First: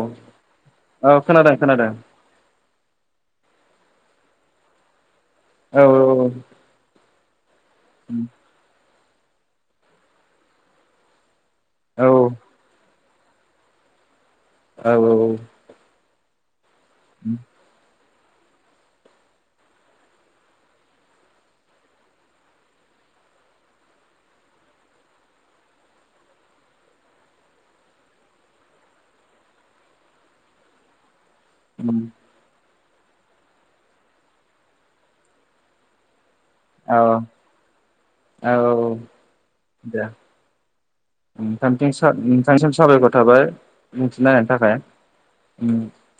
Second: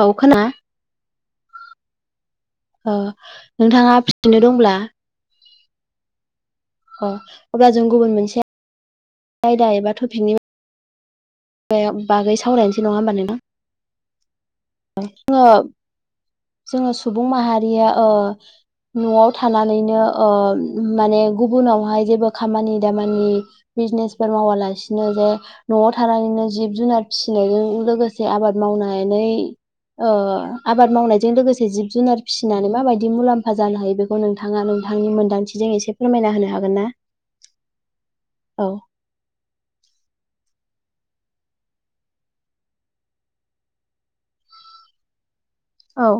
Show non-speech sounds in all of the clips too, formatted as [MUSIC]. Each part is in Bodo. औ खोना औ खोनादों खोनादों अ नोंथाङा फिसिनो दंब्ला औ औ अ अब्ला जों गुबुन मोनसे आयदा एबा टपिकनि बे औ बागै सावरायनोसै नङा होमबा नोंथां औ औ ओ जोङो जोङो सुबुं माहारिया ओ न'आव थानानैनो ओ माने गुबुनावहाय जेबो खामानि दामानि बिजनेस मावालासिनो जे न'आव था थानानैनो जिब जुनार फिसिनायजों लोगोसे आबाद मावनानै ओ आबाद मावनायजों लोगोसे जिब जुनार फिसिनानै माबायदि बिदि मुलाम्फा जानो हायो बेखौ नोंथाङा नोंथांनि मोनदांथिजों एसे फोरमायना होनो हागोन ना? औ औ औ दे ओ नोंथांथिं नोंथांनिसिम साबायखर थाबाय बुंथिना होनायनि थाखाय ओम औ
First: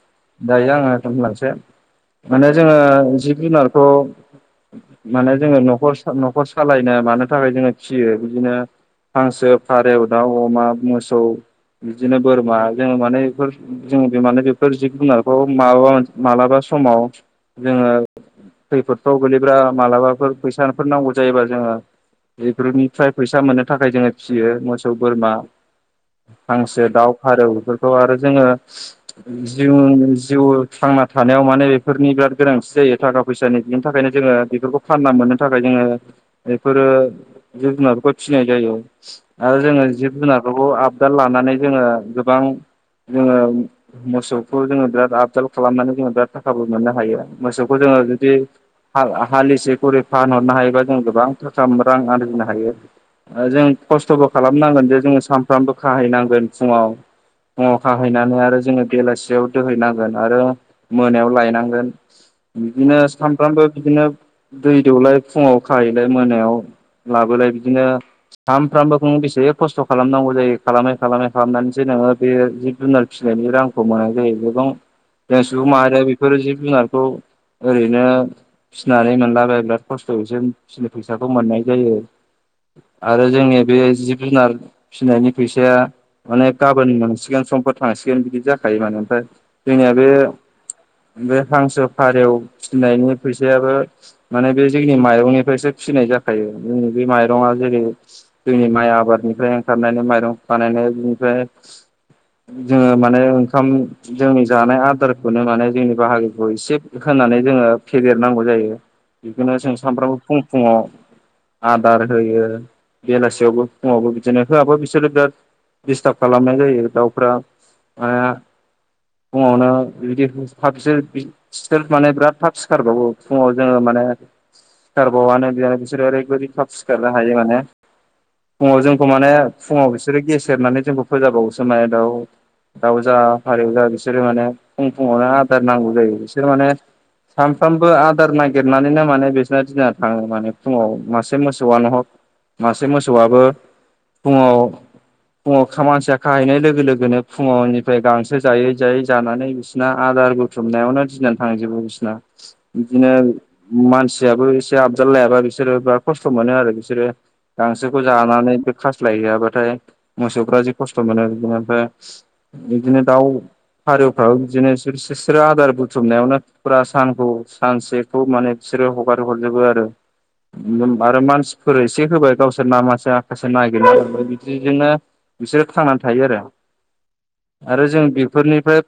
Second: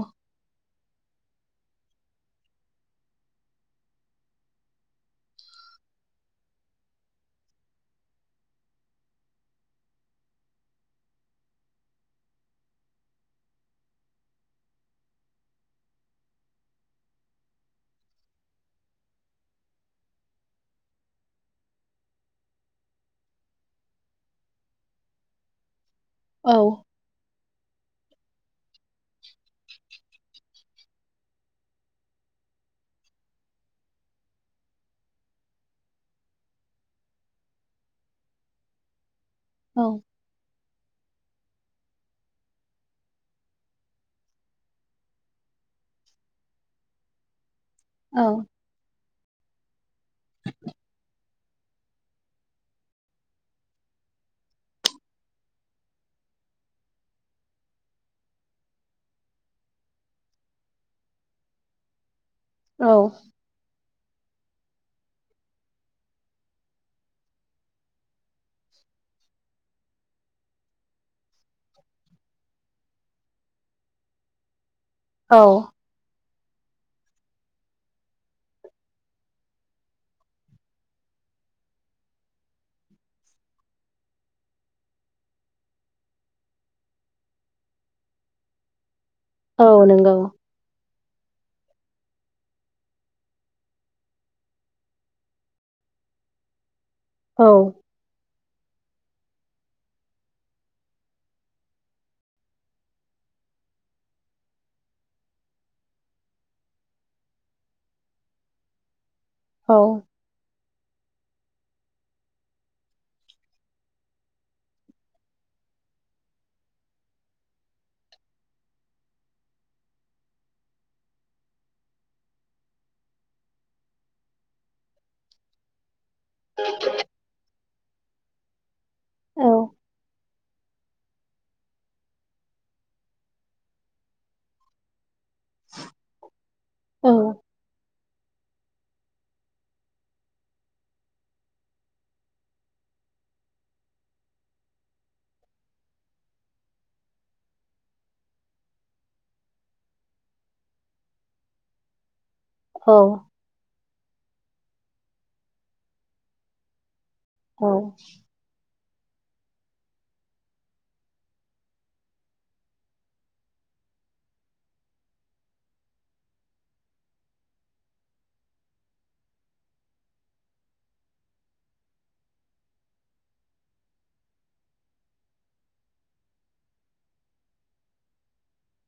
दायो आङो खोनथालांसै माने जोङो जिब जुनारखौ माने जोङो न'खर न'खर सालायनो मानो थाखाय जोङो फियो बिदिनो हांसो फारायाव दाउ अमा मोसौ बिदिनो बोरमा जोङो माने बेफोर जों बे माने बेफोर जिब जुनारखौ मा मालाबा समाव जोङो खैफोदफ्राव गोलैब्रा मालाबाफोर फैसाफोर नांगौ जायोबा जोङो बेफोरनिफ्राय फैसा मोननो थाखाय जोङो फिसियो मोसौ बोरमा औ हांसो दाउ फारौ बेफोरखौ आरो जोङो जिउ जिउ थांना थानायाव माने बेफोरनि बिराद गोनांथि जायो थाखा फैसानि बिनि थाखायनो जोङो बेफोरखौ फानना मोननो थाखाय जोङो बेफोरो जिब जुनार फोरखौ फिनाय जायो आरो औ जिब जुनारफोरखौ आबदाल लानो होननानै जोङो गोबां जोङो मोसौखौ जोङो बिराद आपदाल खालामनानै जोङो बिराद थाखाबो मोननो हायो मोसौ जोङो जुदि औ हाल‌आ हालिसे खरि फानहरनो हायोबा जों गोबां थाखा रां आरजिनो हायो ओ जों खस्थ'बो खालामनांगोन जे जोङो सानफ्रामबो खाहैनांगोन फुङाव अ खाहैनानै आरो जोङो बेलासियाव दोहैनांगोन आरो मोनायाव लायनांगोन बिदिनो औ सानफ्रामबो बिदिनो दै दौलाय फुङाव खाहैलाय मोनायाव लाबोलाय बिदिनो सामफ्रामबोखौ बेसे खस्थ' खालामनांगौ जायो खालामै खालामै खालामनानैसो नोङो बे जिब जुनार फिसिनायनि रांखौ मोननाय जायो गोबां औ जों सुबुं माहारिया बेफोर जिब जुनारखौ ओरैनो फिसिनानै मोनलाबाय बिराद खस्थ'यैसो फिनो फैसाखौ मोननाय जायो [UNINTELLIGIBLE] आरो जोंनि बे जिब जुनार फिसिनायनि फैसाया माने गाबोन मोनसिगोन समफोर थांसिगोन थिगानो बिदि जाखायो माने ओमफ्राय औ जोंनिया बे नंगौ बे हांसो फारेव फिनायनि फैसायाबो माने बे जोंनि माइरंनिफ्रायसो फै फिनाय जाखायो जोंनि बे औ माइरङा जेरै जोंनि माइ आबादनिफ्राय ओंखारनायनि माइरं बानायनाय बिनिफ्राय जोङो माने ओंखाम जोंनि जानाय आदारखौनो माने जोंनि बाहागोखौ एसे होन होननानै जोङो फेदेरनांगौ जायो बेखौनो जों औ सानफ्रामबो फुं फुङाव आदार होयो बेलासियावबो फुङावबो बिदिनो होआबा बिसोरो बिराद दिसटार्ब खालामनाय जायो दाउफ्रा मा फुङावनो बिदि [UNINTELLIGIBLE] बिसोर माने बिराद थाब सिखारबावो फुङाव जोङो म मान सिरबावानो बेहाय बिसोरो ओरैबायदि खाब सिखारनो हायो माने फुङाव जोंखौ माने औ फुङाव बिसोरो गेसेेरनानै जोंखौ फोजाबावोसो माने दाउ दाउ जा फारेव जा बिसोरो माने फुङावनो आदार नांगौ जायो बिसोर माने औ सानफ्रामबो आदार नागिरनानैनो माने बिसोरना दिना थाङो माने फुङाव मासे मोसौआनो हग मासे मोसौआबो फुङाव फुङाव खा मानसिया खाहैनाय लोगो लोगोनो फुङनिफ्राय गांसो जायै जायै जानानै बिसोरना आदार बुथुमनायावनो दिनानो थांजोबो बिसना औ बिदिनो मानसियाबो एसे आबजाल लायाबा बिसोरो बिराद खस्थ' मोनो आरो बिसोरो गांसोखौ जानानैबो खास्लाय हैयाबाथाय मोसौफ्रा जि खस्थ' मोनो बिदिनो ओमफ्राय बिदिनो दाउ फारेवफ्राबो बिदिनो बि-बि-बिस्रो आदार बुथुमनायावनो फुरा सानखौ सानसेखौ माने बिसोरो हगार हरजोबो आरो आरो मानसिफोर एसे होबाय गावसोर नामासे आसे नागिरो बिदिजोंनो बिसोरो थांनानै थायो आरो आरो जों बेफोरनिफ्राय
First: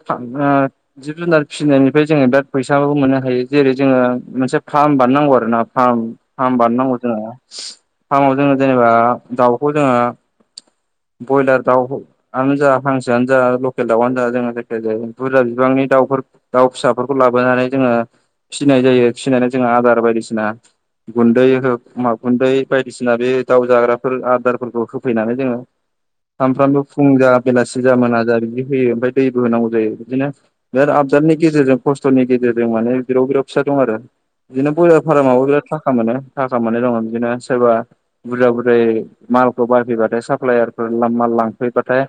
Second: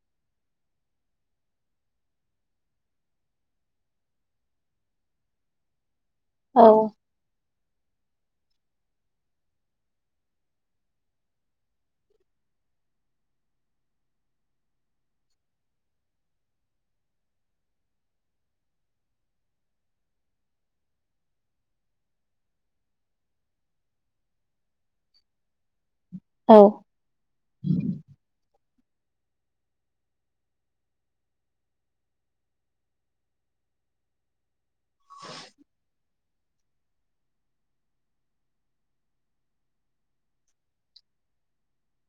आ जिब जुनार फिसिनायनिफ्राय जोङो बिराद फैसाबो मोनो बेयो जेरै जोङो मोनसे फार्म बानायनांगौ आरो ना फार्म फार्म औ बानायनांगौ जोङो फार्माव जोङो जेनेबा दाउखौ जोङो ब्रयलार दाउआनो जा हांसोआनो जा लकेल दाउआनो जा जोङो जायखिजाया बुरजा बिबां नि दाउफोर दाउ फिसाफोरखौ लाबोनानै जोङो फिसिनाय जायो फिनानै जोङो आदार बायदिसिना गुन्दै हो मा गुन्दै बायदिसिना बे दाउ जाग्राफोर आदारफोरखौ होफैनानै जोङो सामफ्रामबो फुं जा बेलासि जा मोना जा बिदि होयो ओमफ्राय दैबो होनांगौ जायो बिदिनो बिराद आबजादनि गेजेरजों खस्थ'नि गेजेरजों माने ब्रेव ब्रेव फिसा दं आरो बिदिनो ब्रयलार फार्मावबो बिराद थाखा मोनो थाखा मोननाय दङ बिदिनो सोरबा बुरजा बुरजायै मालखौ बायफैबाथाय साप्लायारफोर माल लांफैबाथाय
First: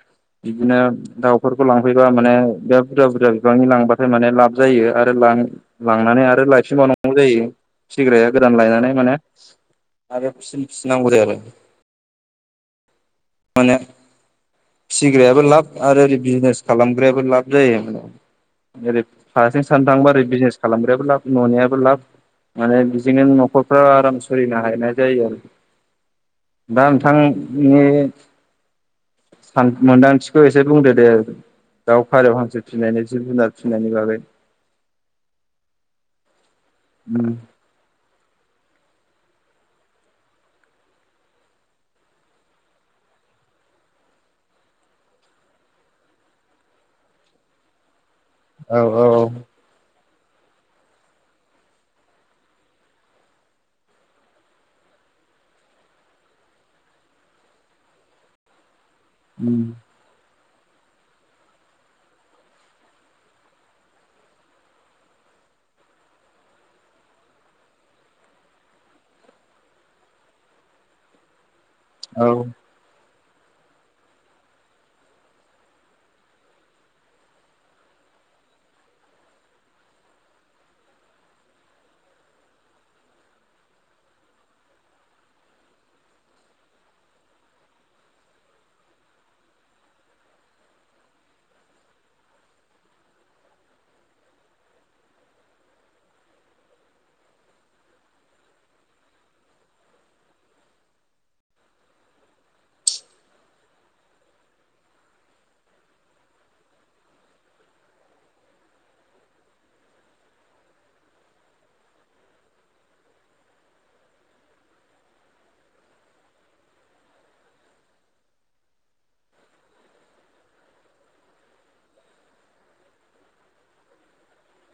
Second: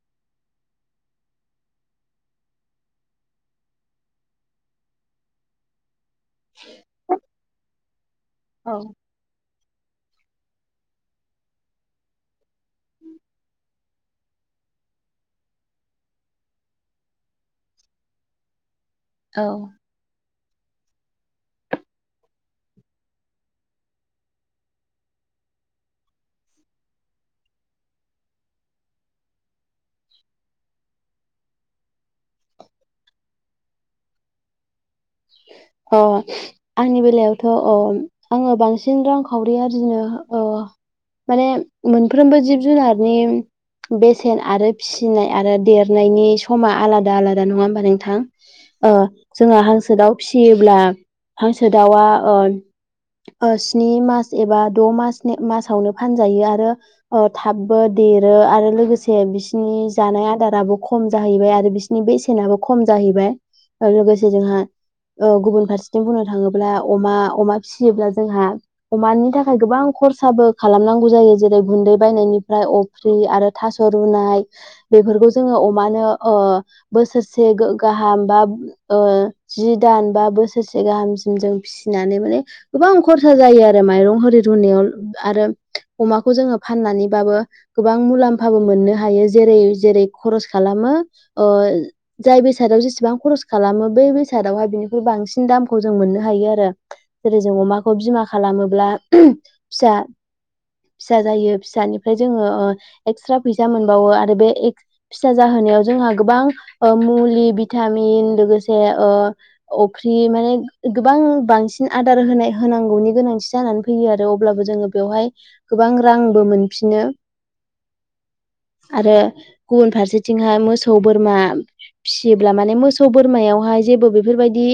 बिदिनो दाउफोरखौ लांफैबा माने बिराद बुरजा बुरजा बिबांनि लांबाथाय माने लाब जायो आरो लाब लांनानै आरो लायफिनबावनांगौ जायो फिग्राया गोदान औ लायनानै माने आरो फिसिन फिसिनांगौ जायो आरो माने फिसिग्रायाबो लाब आरो ओरै बिजनेस खालामग्रायाबो लाब जायो ओरै औ फारसें सान थांबा ओरै बिजनेस खालामग्रायाबो लाब ननियाबो लाब माने बिदिनो न'खरफ्रा आराम सोलिनो हानाय जायो आरो दा नोंथांनि सान मोन्दांथिखौ एसे बुंदो दे आरो दाउ फारेव हांसो फिनायनि जिब जुनार फिनायनि बागै अ आंनि उम बेलायावथ' अ आङो बांसिन रांखावरि आरजिनो ओ माने मोनफ्रोमबो जिब जुनारनि बेसेन आरो फिसिनाय आरो देरनायनि समा आलादा आलादा नङा होमबा नोंथां औ अ औ जोंहा हांसो दाउ फिसियोब्ला हांसो दाउआ ओ अ स्नि मास एबा द' मासनि मासावनो फानजायो आरो थाबबो देरो आरो लोगोसे उम बिसनि जानाय आदार आबो खम जाहैबाय आरो बिसिनि बेसेनाबो खम जाहैबाय लोगोसे जोंहा औ गुबुन फारसेथिं बुंनो थाङोब्ला अमा अमा फिसियोब्ला जोंहा अमानि थाखाय गोबां गोबां खरसाबो खालामनांगौ जायो जेरै गुन्दै औ बायनायनिफ्राय अफ फ्रि आरो थास' रुनाय बेफोरखौ जोङो अमानो अ बोसोरसे गो गा हामबा ओ जि दान बा बोसोरसे गाहामसिम जों फिसिनानै माने गोबां खरसा जायो आरो माइरं हरि नाय आरो अमाखौ जोङो फाननानैबाबो गोबां मुलाम्फाबो मोननो हायो जेरै जायो जेरै खरस खालामो ओ जाय बेसादाव जसेबां खरस खालामो बे बे बेसादावहाय बिनिफ्राय बांसिन दामखौ जों मोननो हायो आरो जेरै जों अमाखौ बिमा खालामोब्ला फिसा फिसा जायो फिसानिफ्राय जोङो ओ एक्सट्रा फैसा मोनबावो आरो बे फिसा जाहो जोंहा गोबां ओ मुलि भिटामिन लोगोसे अफ्रि माने गोबां बांसिन आदार होनाय होनांगौनि गोनांथि जानानै फैयो आरो अब्लाबो जोङो बेवहाय गोबां रांबो मोनफिनो आरो गुबुन फारसेथिंहाय मोसौ बोरमा फिसियोब्ला माने मोसौ बोरमायावहाय जेबो बे बेफोरबायदि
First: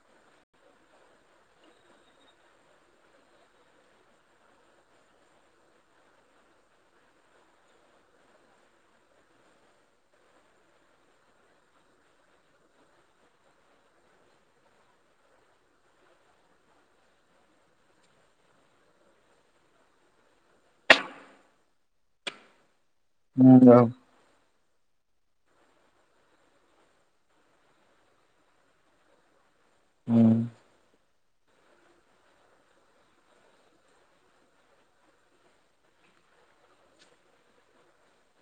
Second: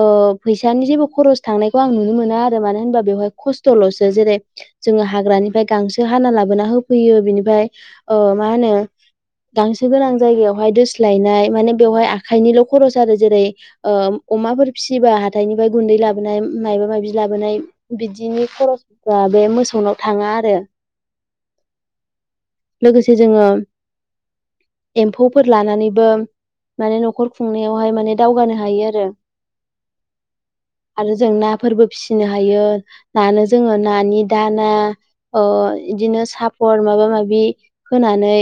ओ फैसानि जेबो खरस थांनायखौ आं नुनो मोनो आरो मानो होनोबा बेवहाय खस्थ'ल'सो जेरै जोङो हाग्रानिफ्राय गांसो हाना लाबोना होफैयो बिनिफ्राय ओ मा होनो गांसो गोनां जायगायावहाय दोस्लायनाय माने बेवहाय आखाइनिल' खरस आरो जेरै ओ अमाफोर फिसियोबा हाथाइनिफ्राय गुन्दै लाबोनाय माबा माबि लाबोनाय बिदिनि खरस दा बे मोसौनाव थाङा आरो लोगोसे जोङो उम औ एम्फौफोर लानानैबो माने न'खर खुंनायावहाय माने दावगानो हायो आरो उम आरो जों नाफोरबो फिसिनो हायो नानो जोङो नानि दाना ओ इदिनो सापर माबा माबि होनानै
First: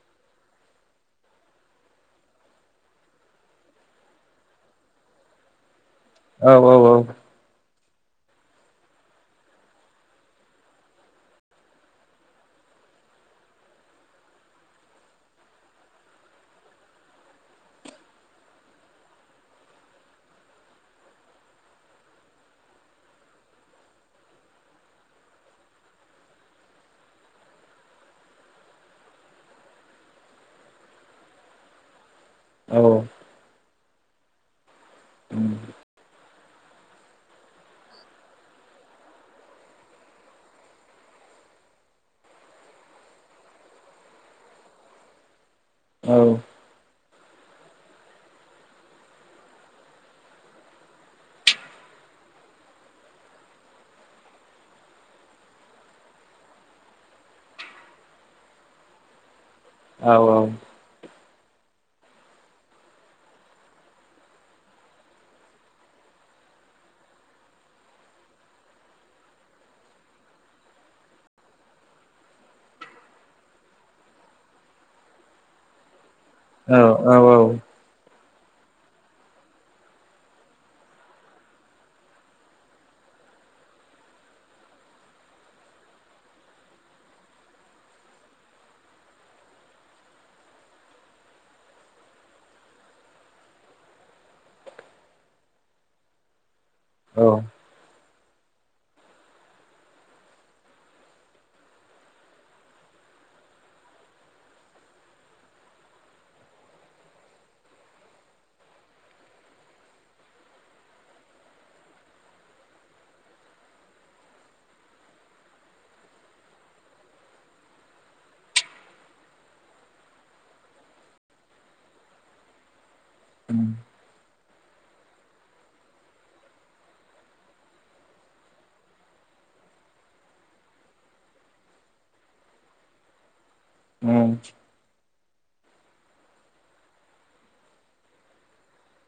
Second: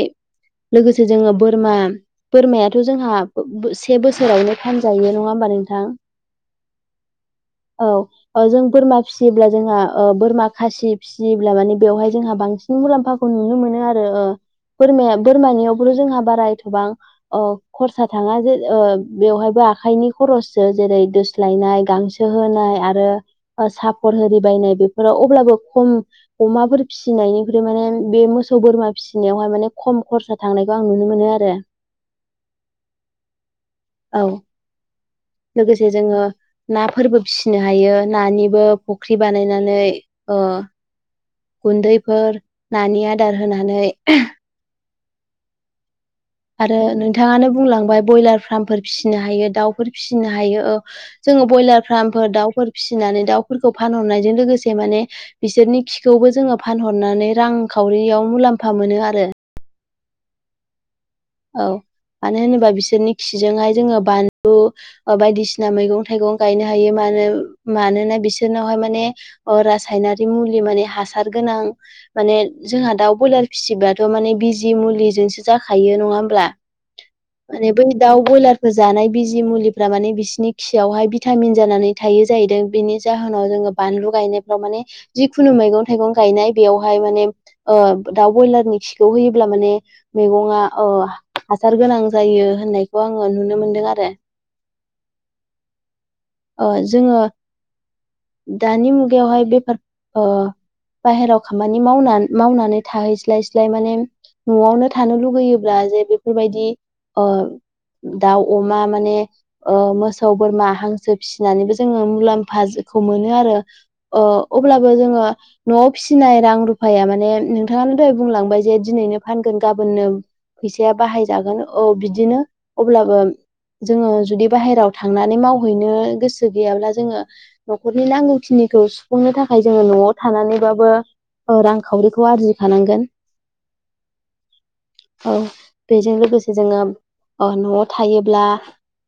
लोगोसे जोङो बोरमा बोरमायाथ' जोंहा से बोसोरावनो फानजायो नङा होमबा नोंथां औ औ औ औ जों बोरमा फिसियोब्ला जोंहा ओ बोरमा खासि फिसियोब्ला माने बेवहाय जोंहा बां सिन मुलाम्फाखौ नुनो मोनो आरो ओ बोरमाया बोरमानियावबोथ' जोंहा बारा एथबां अ खरसा थाङा जे ओ बेवहायबो आखाइनि खरस जेरै दोस्लायनाय गांसो होनाय आरो सापर होरि बाय नाय बेफोराव अब्लाबो खम अमाफोर फिसिनायनिख्रुइ माने बे मोस सौ बोरमा फिसिनायावहाय माने खम खरसा थांनायखौ आं नुनो मोनो आरो औ औ लोगोसे जोङो नाफोरबो फिसिनो हायो नानिबो फुख्रि बानायनानै ओ गुन्दैफोर नानि आदार होनानै आरो नो थाङानो बुंलांबाय ब्रयलार फार्मफोर फिसिनो हायो दाउफोर फिसिनो हायो जोङो ब्रयलार फार्म फोर दाउफोर फिसिनानै दाउफोरखौ फानहरनायजों लोगोसे माने बिसोरनि खिखौबो जोङो फानहरना नै रांखावरियाव मुलाम्फा मोनो आरो औ औ औ मानो होनोबा बिसोरनि खिजोंहाय जोङो बानलु बायदिसिना मैगं थाइगं गायनो हायो मा मानो मानोना बिसोरनावहाय माने ओ रासायनारि मुलि माने हासार गोनां माने जोंहा दाउ ब्रयलार फिसिब्लाथ' माने बिजि मुलिजोंसो जाखायो नङा होन औ औ औ दाउ ब्रयलारफोर जानाय बिजि मुलिफ्रा माने बिसोरनि खियावहाय भिटामिन जानानै थायो जाहैदों बिनि जाहोनाव जोङो बानलु गायनायफ्राव माने जिखुनु मैगं थाइगं गायनाय बेवहाय माने ओ दाउ बयलारनि खिखौ होयोब्ला माने मैगंआ ओ हासार गोनां जायो होननायखौ आङो नुनो मोनदों आरो ओ जोङो औ दानि मुगायावहाय बेफार ओ बाहेराव खामानि मावनानै मावनानै थाहैस्लायस्लाय माने न'आवनो थानो लुगैयोब्ला जे बेफोरबायदि ओ दाउ, अमा, माने ओ मोसौ, बोरमा, हांसो फिसिनानैबो जोङो मुलाम्फा खौ मोनो आरो। ओ अब्लाबो जोङो न'आव फिसिनाय रां रुफाया माने नोंथाङा दहाय बुंलांबाय जे दिनैनो फानगोन गाबोननो फैसा या बाहायजागोन औ बिदिनो अब्लाबो उम जोङो जुदि बाहेरायाव थांनानै मावहैनो गोसो गैयाब्ला जोङो न'खरनि नांगौखिनिखौ सुफुंनो थाख खाय जोङो न'आव थानानैबाबो रांखावरिखौ आरजिखानांगोन उम औ बेजों लोगोसे जोङो न'आव थायोब्ला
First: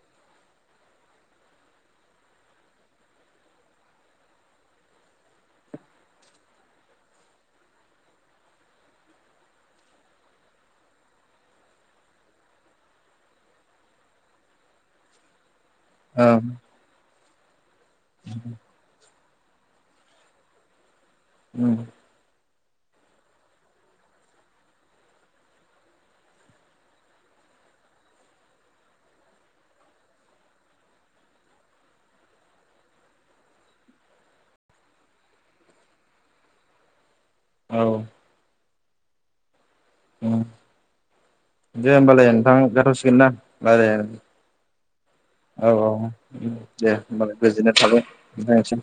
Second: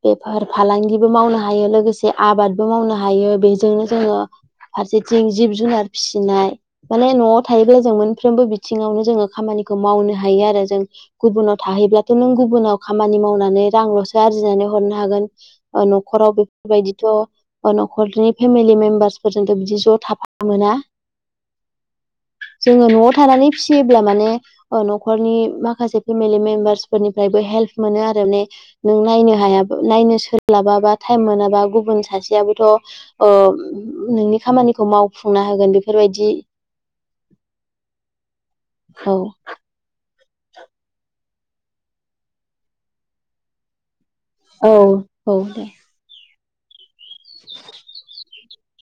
बेफार फालांगिबो मावनो हायो लोगोसे आबादबो मावनो हायो बेजोंनो जोङो फारसेथिं जिब जुनार फिसिनाय माने न'आव थायोब्ला जों मोनफ्रोमबो बिथिङावनो जोङो खामानि खौ मावनो हायो आरो जों गुबुनाव थाहैब्लाथ' नों गुबुनाव खामानि मावनानै रांल'सो आरजिनानै हरनो हागोन न'खराव ओं बेफोरबायदिथ' न'खरनि फेमिलि मेम्बारस फोरजोंथ' बिदि ज' थाफानो मोना! उम। जोङो न'आव थानानै फिसियोब्ला माने न'खरनि माखासे पेमि लि मेमबारसफोरनिफ्रायबो हेल्प मोनो आरो ने नों नायनो हाया नायनो सोलाबाबाथाय। मोनाबा गुबुन सासेयाबोथ' नोंनि खामानिखौ मावफुंना होगोन बेफोरबायदि। जि। औ। औ। उम दे होनोमबालाय नोंथां जाथ'सिगोन ना रायला औ औ दे! दे होनोमबालाय गोजोननाय थाबाय नोंथांनिसिम।